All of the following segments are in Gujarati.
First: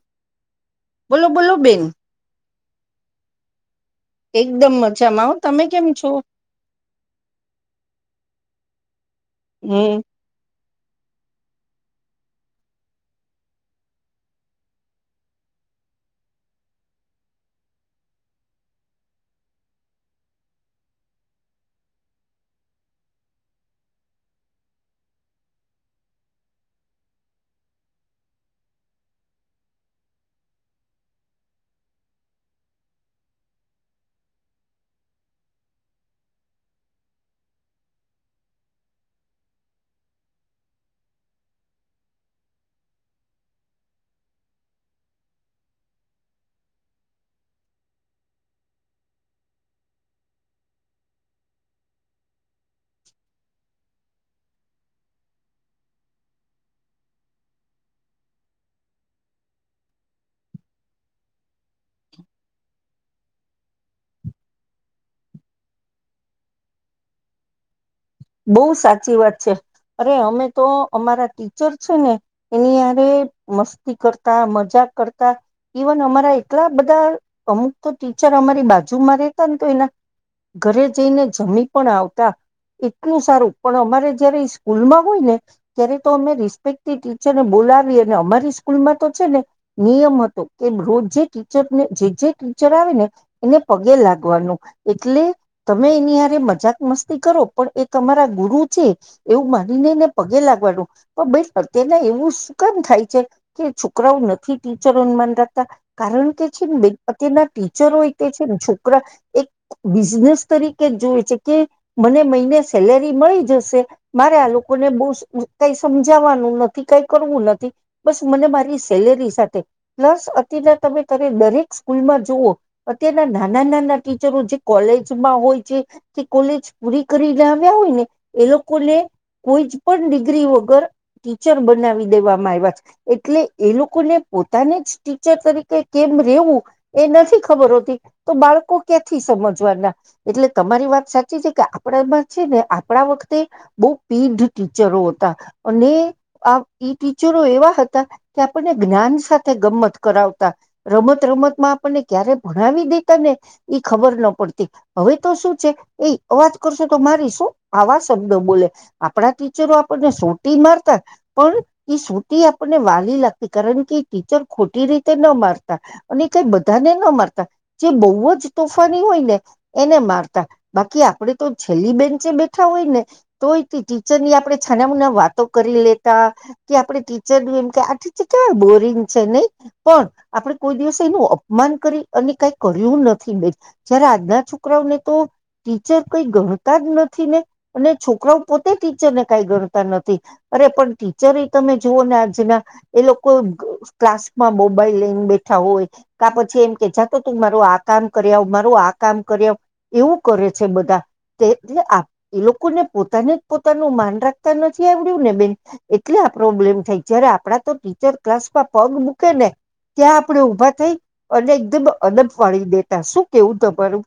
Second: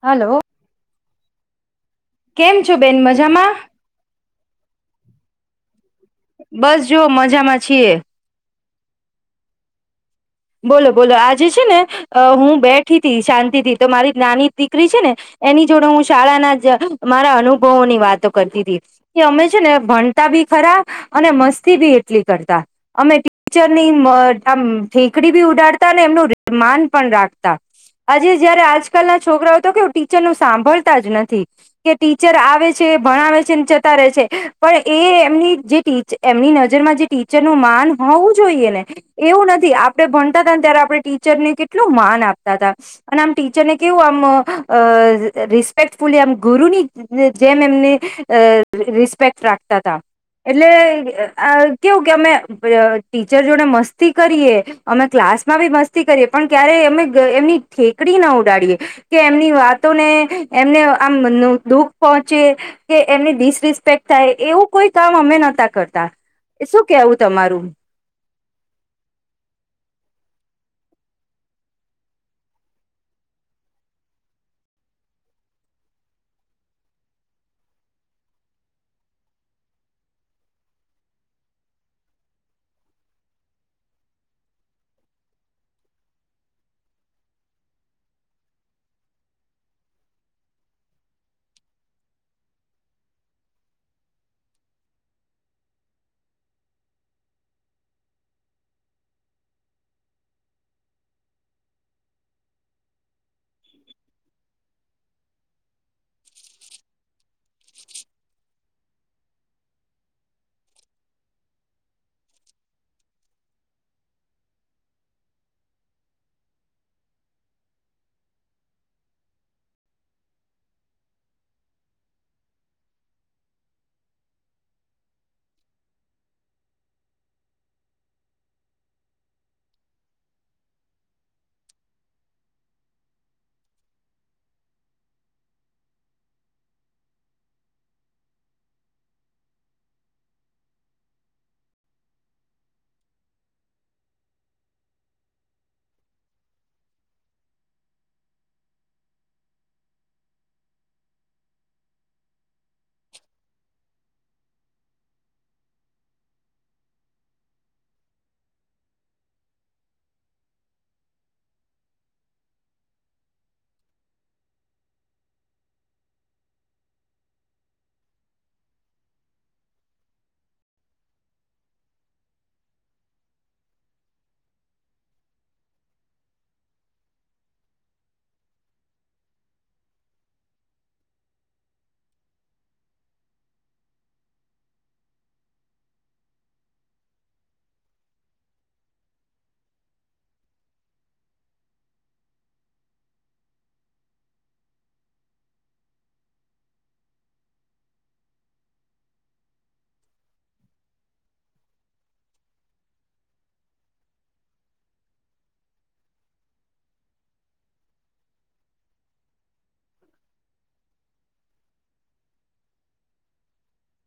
હલો બોલો બોલો બેન કેમ છો બેન મજામાં એકદમ મજા મા તમે કેમ છો? બસ જો મજામાં છીએ હમ બોલો બોલો આજે છે ને હું બેઠી હતી શાંતિથી તો મારી નાની દીકરી છે ને એની જોડે હું શાળાના જ મારા અનુભવોની વાતો કરતી હતી કે અમે છે ને ભણતા બી ખરા અને મસ્તી બી એટલી કરતા અમે ટીચરની આમ ઠેકડી બી ઉડાડતા ને એમનું માન પણ રાખતા આજે જયારે આજકાલના છોકરાઓ તો કેવું ટીચરનું સાંભળતા જ નથી કે ટીચર આવે છે ભણાવે છે જતા રહે છે પણ એ એમની જે ટી એમની નજરમાં જે ટીચરનું માન હોવું જોઈએ ને એવું નથી આપણે ભણતા હતાને ત્યારે આપણે ટીચરને કેટલું માન આપતા હતા અને આમ ટીચરને કેવું આમ અ રિસ્પેક્ટફુલી આમ ગુરુની જેમ એમને અ રિસ્પેક્ટ રાખતા તા એટલે કેવું કે અમે અ ટીચર જોડે મસ્તી કરીએ અમે ક્લાસ માં બી મસ્તી કરીએ પણ ક્યારે અમે એમની ઠેકડી ના ઉડાડીએ કે એમની વાતોને એમને આમ દુઃખ પહોંચે કે એમની ડિસ રિસ્પેક્ટ થાય એવું કોઈ કામ અમે નતા કરતા શું કેવું તમારું બોવ સાચી વાત છે અરે અમે તો અમારા ટીચર છે ને એનીયારે મસ્તી કરતા મજાક કરતા ઈવન અમારા એટલા બધા અમુક તો ટીચર અમારી બાજુમાં રહેેતા ને તો એના ઘરે જઈને જમી પણ આવતા એટલું સારું પણ અમારે જયારે સ્કૂલમાં હોય ને ત્યારે તો અમે રિસ્પેક ટીચરને બોલાવી અને અમારી સ્કૂલમાં તો છે ને નિયમ હતો કે રોજ જે ટીચરને જે જે ટીચર આવે ને એને પગે લાગવાનું એટલે તમે એનીહારે મજાક મસ્તી કરો પણ એ તમારા ગુરુ છે એવું માનીને એને પગે લાગવાનું પણ બે અત્યના એવું સુકામ થાય છે કે છોકરાઓ નથી ટીચરો માનતાતા કારણ કે છે ને બેન અત્યારના ટીચરો તે છે ને છોકરા એક બિઝનેસ તરીકે જ જોવે છે કે મને સેલેરી મળી જશે મારે આ લોકોને બો કઈ સમજાવાનું નથી કઈ કરવું નથી બસ મને મારી સેલેરી સાથે પ્લસ અત્યારે તમેરે દરેક સ્કૂલમાં જુઓ અત્યારના નાના નાના ટીચરો જે કોલેજમાં હોય છે કે કોલેજ પૂરી કરી ના આવ્યા હોય ને એ લોકોને કોઈ જ પણ ડિગ્રી વગર ટીચર બનાવી દેવામાં આવ્યા છે એટલે એ લોકોને પોતાને જ ટીચર તરીકે કેમ રેવું એ નથી ખબર હોતી તો બાળકો ક્યાંથી સમજવાના એટલે તમારી વાત સાચી છે કે આપણામાં છે ને આપણા વખતે બો પીઢ ટીચરો હતા અને આ ટીચરો એવા હતા કે આપણને જ્ઞાન સાથે ગમમત કરાવતા રમત રમતમાં આપણને ક્યારે ભણાવી દે તાને ખબર ન પડતી હવે તો શું છે એ અવાજ કરવું તો મારીશું આવા શબ્દો બોલે આપણા ટીચરો આપણને સોટી મારતા પણ એ સોટી આપણને વાલી લાગતી કારણ કે ટીચર ખોટી રીતે ન મારતા અને કઈ બધાને ના મારતા જે બહુ જ તોફાની હોય ને એને મારતા બાકી આપણે તો છેલ્લી બેન્ચે બેઠા હોય ને તો એ ટીચરની આપણે છાનામુના વાતો કરી લેતા કે આપણે ટીચરનું એમ કે આ ટીચર કેવાય બોરિંગ છે નહી પણ આપણે કોઈ દિવસે એનું અપમાન કરી અને કઈ કર્યું નથી બેન જયારે આજના છોકરાઓને તો ટીચર કઈ ગણતા જ નથી ને અને છોકરાઓ પોતે ટીચરને કાઈ ગણતા નથી અરે પણ ટીચર એ તમે જુઓ ને આજના એ લોકો ક્લાસમાં મોબાઈલ લઈને બેઠા હોય કા પછી એમ કે જાતો તું મારું આ કામ કર્યા આવ મારું આ કામ કર્યા આવી એવું કરે છે બધા એટલે એ લોકોને પોતાને જ પોતાનું માન રાખતા નથી આવડ્યું ને બેન એટલે આ પ્રોબ્લેમ થાય જયારે આપણા તો ટીચર ક્લાસમાં પગ મૂકે ને ત્યાં આપણે ઉભા થઈ અને એકદમ અડપ પાડી દેતા શું કેવું તમારું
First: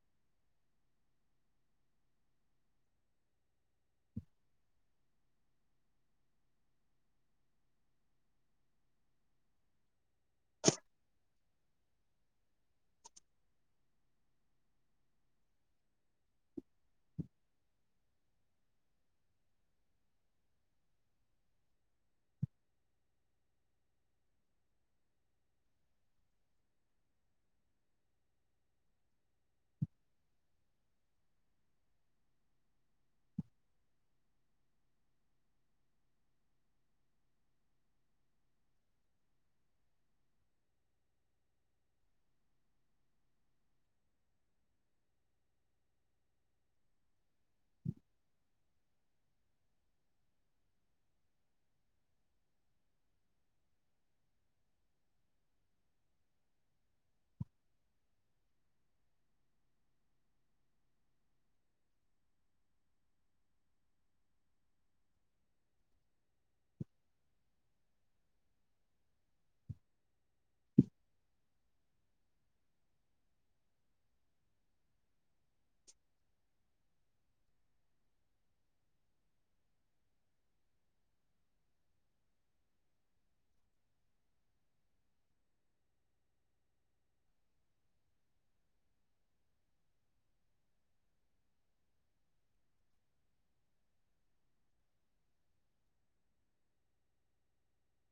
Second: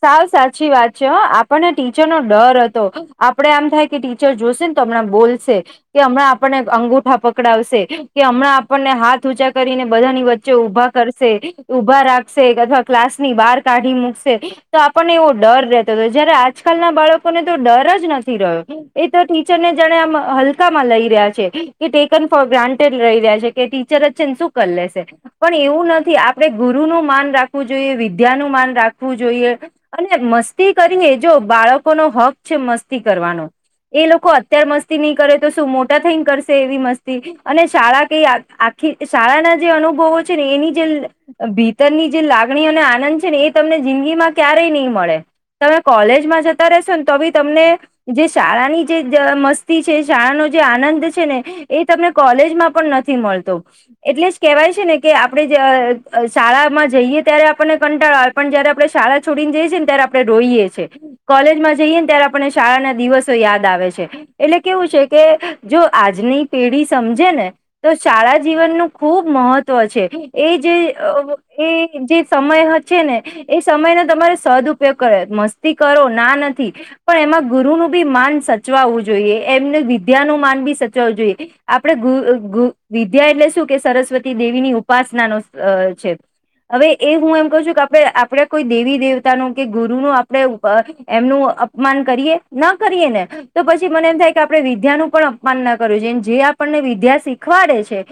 સાવ સાચી વાત છે હ આપણને ટીચરનો ડર હતો આપડે એમ થાય કે ટીચર જોશે ને તો હમણાં બોલશે કે હમણાં આપણને અંગુઠા પકડાવશે કે હમણાં આપણને હાથ ઊંચા કરીને બધાની વચ્ચે ઊભા કરશે ઊભા રાખશે અથવા ક્લાસની બહાર કાઢી મૂકશે તો આપણને એવો ડર રહેતો હતો જયારે આજકાલના બાળકોને તો ડર જ નથી રહ્યો એ તો ટીચરને જાણે આમ હલકામાં લઈ રહ્યા છે કે ટેકન ફોર ગ્રાન્ટેડ રહી રહ્યા છે કે ટીચર જ છેને શું કરી લેશે પણ એવું નથી આપણે ગુરુનું માન રાખવું જોઈએ વિદ્યાનું માન રાખવું જોઈએ. અને મસ્તી કરીએ જો બાળકોનો હક છે મસ્તી કરવાનો એ લોકો અત્યારે મસ્તી નહી કરે તો શું મોટા થઈ ને કરશે એવી મસ્તી અને શાળા કઈ આખી શાળાના જે અનુભવો છે ને એની જે ભીતરની જે લાગણી અને આનંદ છે ને એ તમને જિંદગીમાં ક્યારેય નહી મળે તમે કોલેજમાં જતા રહેશો ને તો બી તમને જે શાળાની જે મસ્તી છે શાળાનો જે આનંદ છે ને એ તમને કોલેજમાં પણ નથી મળતો એટલે જ કેહેવાય છે ને કે આપણે અ શાળામાં જઈએ ત્યારે આપણને કંટાળો આવે પણ જયારે આપણે શાળા છોડીને જઈ છે ને ત્યારે આપણે રોએ છે કોલેજમાં જઈએ ને ત્યારે આપણે શાળા ના દિવસો યાદ આવે છે એટલે કેવું છે કે જો આજની પેઢી સમજે ને તો શાળા જીવનનું ખૂબ મહત્વ છે એ જે એ જે સમય છે ને એ સમયનો તમારે સદયોગ કર મસ્તી કરો ના નથી પણ એમાં ગુરુ નું બી માન સચવાવું જોઈએ એમને વિદ્યા નું માન બી સચવું જોઈએ આપણે વિદ્યા એટલે શું કે સરસ્વતી દેવીની ઉપાસના ન અ છે હવે એ હું એમ કહ છું કે આપણે કોઈ દેવી દેવતાનું કે ગુરુ નુ આપણે અ એમનું અપમાન કરીએ ના કરીએ ને તો પછી મને એમ થાય કે આપણે વિદ્યાનું પણ અપમાન ના કરવું જોઈએ જે આપણને વિદ્યા શીખવાડે છે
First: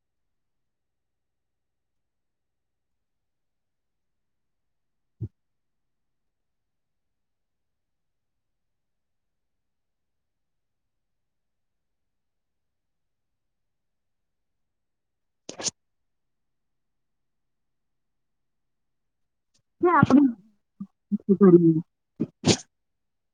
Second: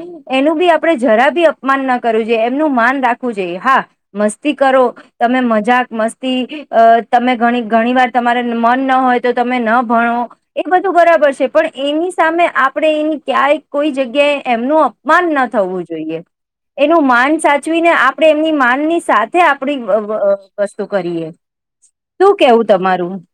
એનું બી આપણે જરા બી અપમાન ના કરવું જોઈએ એમનું માન રાખવું જોઈએ હા મસ્તી કરો તમે મજા મસ્તી અ તમે ધણી ઘણી વાર તમારે મન ન હોય તો તમે ન ભણો એ બધું બરાબર છે પણ એની સામે આપણે એની ક્યાંય કોઈ જગ્યાએ એમનું પમાન થવું જોઈએ. એનું માન સાચવી ને આપણે એમની માન ની સા થે આપણી [unintelligible] તો કરીએ આપડે શું કેવું તમારું [inaudible]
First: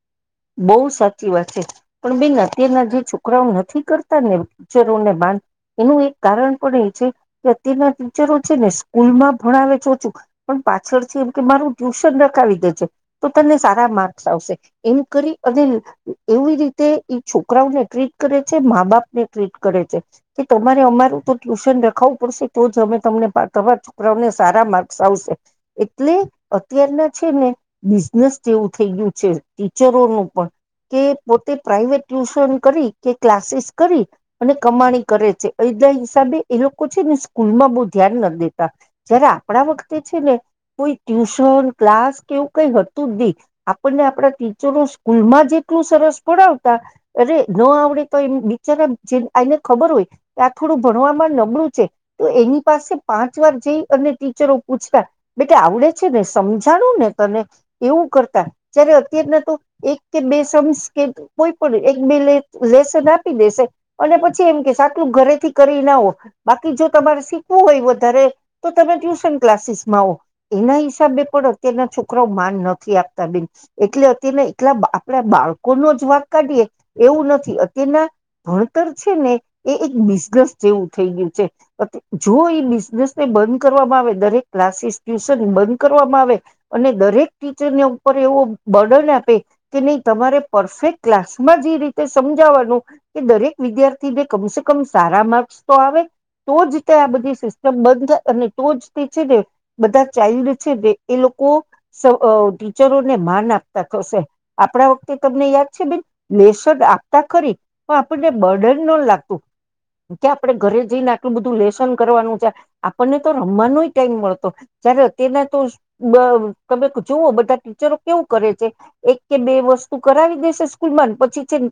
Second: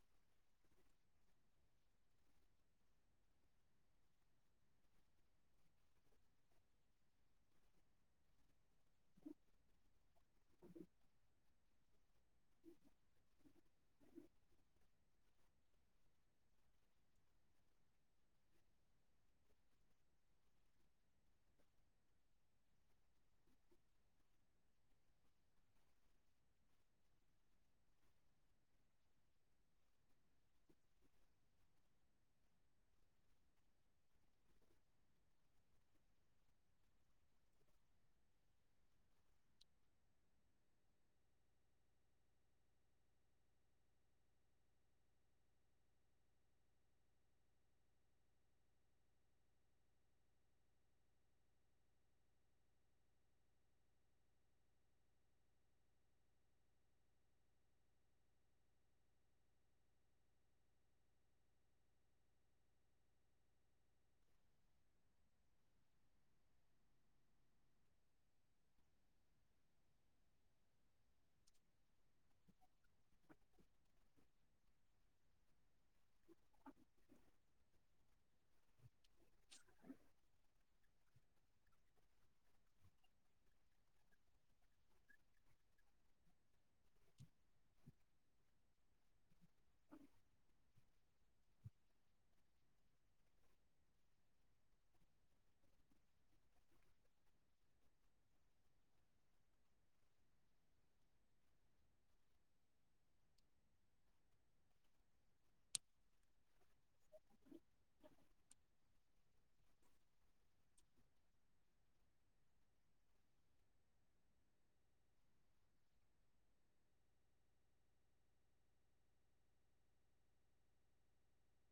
બોવ સાચી વાત છે પણ બેન અત્યારના જે છોકરાઓ નથી કરતા ને ટીચરોને બાંધ એનું એક કારણ પણ એ છે કે અત્યારના ટીચરો છે ને સ્કૂલમાં ભણાવે ચોચું પણ પાછળથી એમ કે મારું ટ્યુશન રખાવી દે છે તો તને સારા માર્ક્સ આવશે એમ કરી અને એવી રીતે એ છોકરાઓને ટ્રીટ કરે છે મા બાપ ને ટ્રીટ કરે છે કે તમારે અમારું તો ટ્યુશન રખાવું પડશે તો જ અમે તમને તમાવા છોકરાઓને સારા માર્ક્સ આવશે એટલે અત્યારના છે ને બિઝનેસ જેવું થઈ ગયું છે. ટીચરોનું પણ કે પોતે પ્રાઈવેટ ટ્યુશન કરી કે ક્લાસીસ કરી અને કમાણી કરે છે એદ હિસાબે એ લોકો છે ને સ્કૂલમાં બો ધ્યાન ના દેતા જય્યારે આપણા વખતે છે ને કોઈ ટ્યુશન ક્લાસ કેવું કઈ હતું જ ની આપણને આપણા ટીચરો સકૂલમાં જે એટલું સરસ પડાવતા અરે ન આવડે તો એમ બિચારા જે આને ખબર હોય કે આ થોડું ભણવામાં નબળું છે તો એની પાસે પાંચ વાર જઈ અને ટીચરો પૂછ્યા બેટા આવડે છે ને સમજાણું ને તને એવું કરતા જ્યારે અત્યારના એક કે બે સમ કે કોઈ પણ એક બે લેસન આપી દેશે અને પછી એમ કે સાટલું ઘરેથી કરી ના આવો બાકી જો તમારે શીખવું હોય વધારે તો તમે ટ્યુશન ક્લાસીસ માં હો એના હિસાબે પણ અત્યારના છોકરાઓ માન નથી આપતા બેન એટલે એટલા આપણા બાળકોનો જ વાક કાઢીએ એવું નથી અત્યના ભણતર છે ને એ એક બિઝનેસ જેવું થઈ ગયું છે જો એ બિઝનેસને બંધ કરવામાં આવે દરેક ક્લાસીસ ટ્યુશન બંધ કરવામાં આવે અને દરેક ટીચરને ઉપર એવો બર્ડન આ કે નહી તમારે પરફેક્ટ ક્લાસમાં જ એ રીતે સમજાવવાનું કે દરેક વિદ્યાર્થીને કમસે કમ સારા માર્ક્સ તો આવે તો જ તે આ બધી સિસ્ટમ બંધ થાય અને તો જ તે છે ને બધા ચઇલ્ડ છે એ લોકો સ અ ટીચરોને માન આપતા થશે આપણા વખતે તમને યાદ છે બેન લે આપતા ખરી પણ આપણને બર્ડન ન લાગતું કે આપડે ઘરે જઈને આટલું બધું લેસન કરવાનું છે આપણને તો રમવાનો ટાઈમ મળતો જય્યારે અત્યારના તો બ તમે જોવ બધા ટીચરો કેવું કરે છે. એક કે બે વસ્તુ કરાવી દેશે સ્કૂલ માં પછી છેન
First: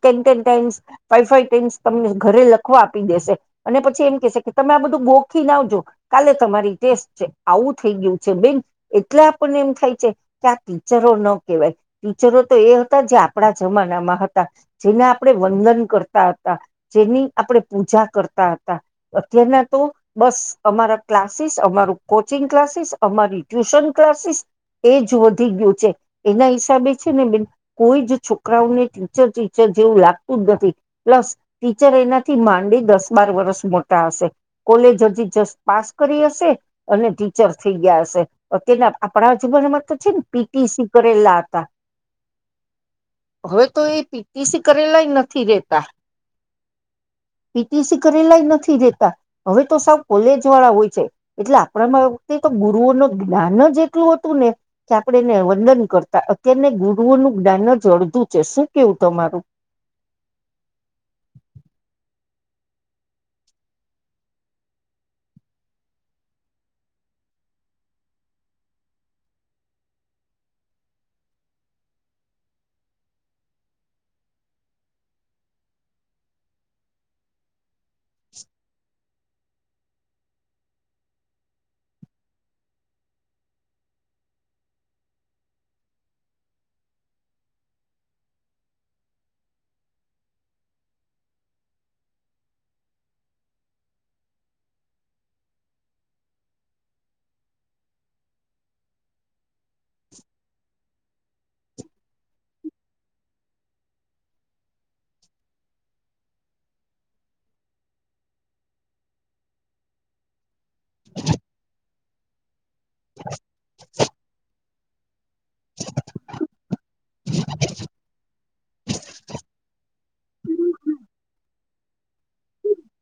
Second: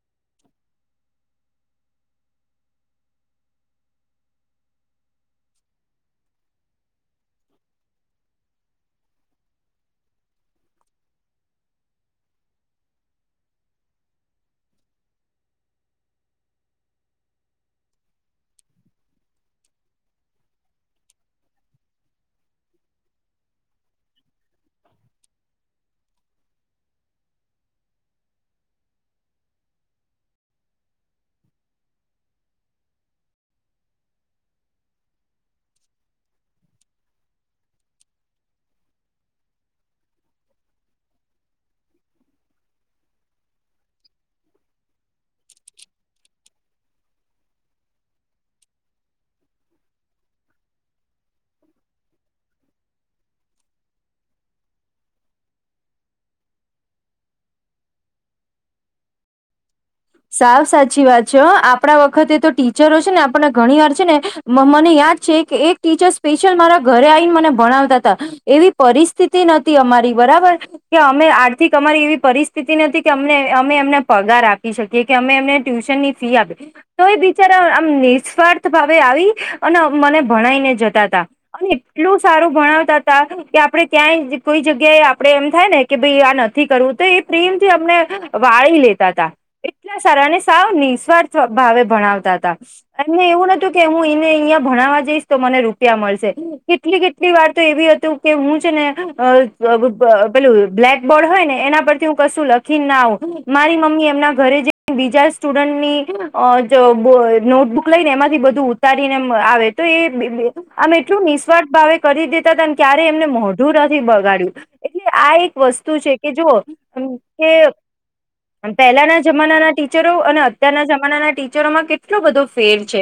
[unintelligible] તમને ઘરે લખવા આપી દેશે અને પછી એમ કે કે તમે આ બધું ગોખીને આવજો કાલે તમારી ટેસ્ટ છે આવું થઈ ગયું છે બેન એટલે આપને એમ થાય છે કે આ ટીચરો ન કેહેવાય ટીચરો તો એ હતા જે આપણા જમાનામાં હતા જેના આપણે વંદન કરતા હતા જેની આપણે પૂજા કરતા હતા અત્યારના તો બસ અમારા ક્લાસીસ અમારું કોચિંગ ક્લાસીસ અમારી ટ્યુશન ક્લાસીસ એ જ વધી ગયું છે એના હિસાબે છે ને બેન કોઈ જ છોકરાઓને ટીચર ટીચર જેવું લાગતું જ નથી પ્લસ ટીચર એનાથી માંડી દસ બાર વરષ મોટા હશે કોલેજ હજી જસ્ટ પાસ કરી હશે અને ટીચર થઈ ગયા હશે અત્યારના આપણા જીવનમાં તો છે ને પીટીસી કરેલા હતા. હવે તો એ પીટીસી કરેલાય નથી રેતા પીટીસી કરેલાય નથી રેતા હવે તો સાવ કોલેજ વાળા હોય છે એટલે આપણામાં વખતે તો ગુરુઓનું જ્ઞાન જ એટલું હતું ને કે આપણેે એને વંદન કરતા તેને ગુરુઓનું જ્ઞાન જ અડધું છે શું કેવું તમારું સાવ સાચી વાત છે હ આપડા વખતે તો ટીચરો છે ને આપને ઘણી વાર છે ને મને યાદ છે કે એક ટીચર સ્પેશિયલ મારા ઘરે આઈને મને ભણાવતા તા એવી પરિસ્થિતિ નથી અમારી બરાબર કે અમે આર્થિક અમારી એવી પરિસ્થિતિ નથી કે અમને અમે એમને પગાર આપ પી શકીએ કે અમે એમને ટ્યુશનની ફી આપ તો એ બિચારા નિસ્વાર્થ ભાવે આવી. અને મને ભણાઈને જતા તા અને એટલું સારું ભણાવતા ત કે આપડે ક્યાંય કોઈ જગ્યાએ આપડે એમ થાય ને કે ભાઈ આ નથી કરવું તો એ પ્રેમથી અને વાળી લેતા તા. એટલા સારા અને સાવ નિસ્વાર્થ ભાવે ભણાવતા હતા એમને એવું નતું કે હું એને અહયા ભણાવવા જઈશ તો મને રૂપિયા મળશે કેટલી કેટલી વાર તો એવી હતુ કે હું છે ને અ [unintelligible] પેલું બ્લેક બળ હોય ને એના પરથી હું કશું લખીને ના આવ મારી મમ્મી એમના ઘરે જે બીજા સ્ટુડન્ટની નોટબુક લઈને એમાંથી બધું ઉતારીને આવે તો એ આમ એટલું નિઃસ્વાર્થ ભાવે કરી દતા તાન ક્યારે એમને મોઢું નથી બગાડ્યું. એટલે આ એક વસ્તુ છે કે જો કે પહેલાના જમાનાના ટીચરો અને અત્યારના જમાના ટીચરોમાં કેટલો બધો ફેર છે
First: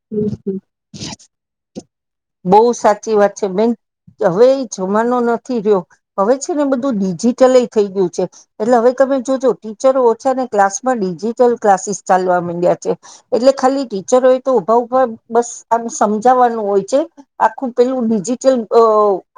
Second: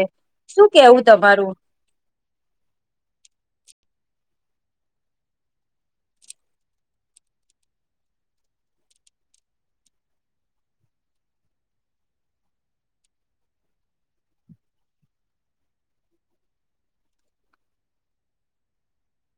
શું કેવું તમારું બઉ સાચી વાત છે બેન. હવે જમાનો નથી રહ્યો હવે છે ને બધું ડિજિટલય થઈ ગયું છે એટલે હવે તમે જોજો ટીચરો ઓછા ને ક્લાસમાં ડિજિટલ ક્લાસીસ ચાલવા માંડ્યા છે એટલે ખાલી ટીચરો તો ઉભા ઉભા બસ આમ સમજાવાનું હોય છે આખું પેલું ડિજીિટલ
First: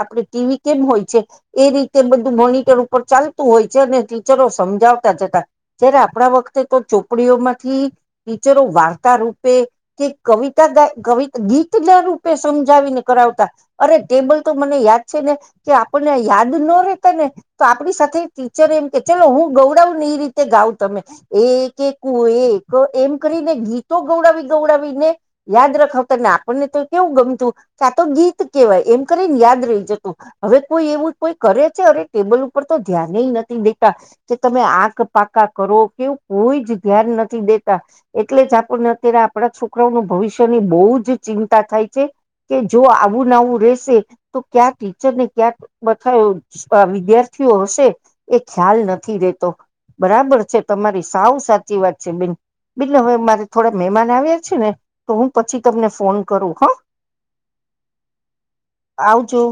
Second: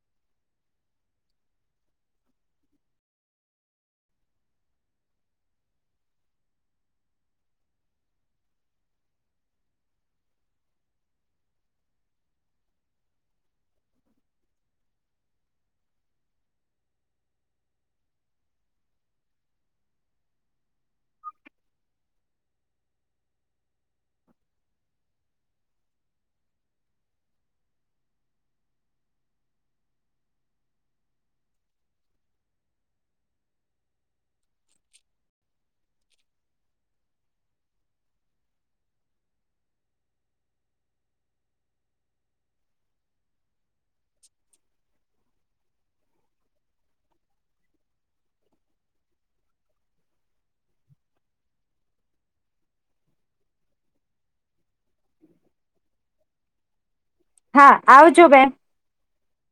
આપડે ટીવી કેમ હોય છે એ રીતે બધું મોનિટર ઉપર ચાલતું હોય છે ને ટીચરો સમજાવતા જતા જ્યારે આપડા વખતે તો ચોપડીઓમાંથી ટીચરો વાર્તા રૂપે કે કવિતા ગા કવિ ગીતના રૂપે સમજાવીને કરાવતા અરે ટેબલ તો મને યાદ છે ને કે આપણને યાદ ન રેતા ને તો આપડી સાથે ટીચર એમ કે ચલો હું ગૌડાવ ને એ રીતે ગાવ તમે એકે કુ એક એમ કરીને ગીતો ગૌડાવી. ગવડાવીને યાદ રખાવતા ને આપણને તો કેવું ગમતું કે આ તો ગીત કેવાય એમ કરીને યાદ રહી જતું હવે કોઈ એવું કોઈ કરે છે અરે ટેબલ ઉપર તો ધ્યાનેય નથી દેતા કે તમે આંખ પાકા કરો કેવું કોઈ જ ધ્યાન નથી દેતા એટલે જ આપને અત્યારે પડા છોકરાઓ નું ભવિષ્યની બઉ જ ચિંતા થાય છે કે જો આવું ના આવું રેશે તો ક્યા ટીચરને ક્યાં બ વિદ્યાર્થીઓ હશે એ ખ્યાલ નથી રેતો બરાબર છે તમારી સાવ સાચી વાત છે બીન બીન હવે મારે થોડા મહેમાન આવ્યા છે ને તો હું પછી તમને ફોન કરું હા. હા આવજો બેન આવજો.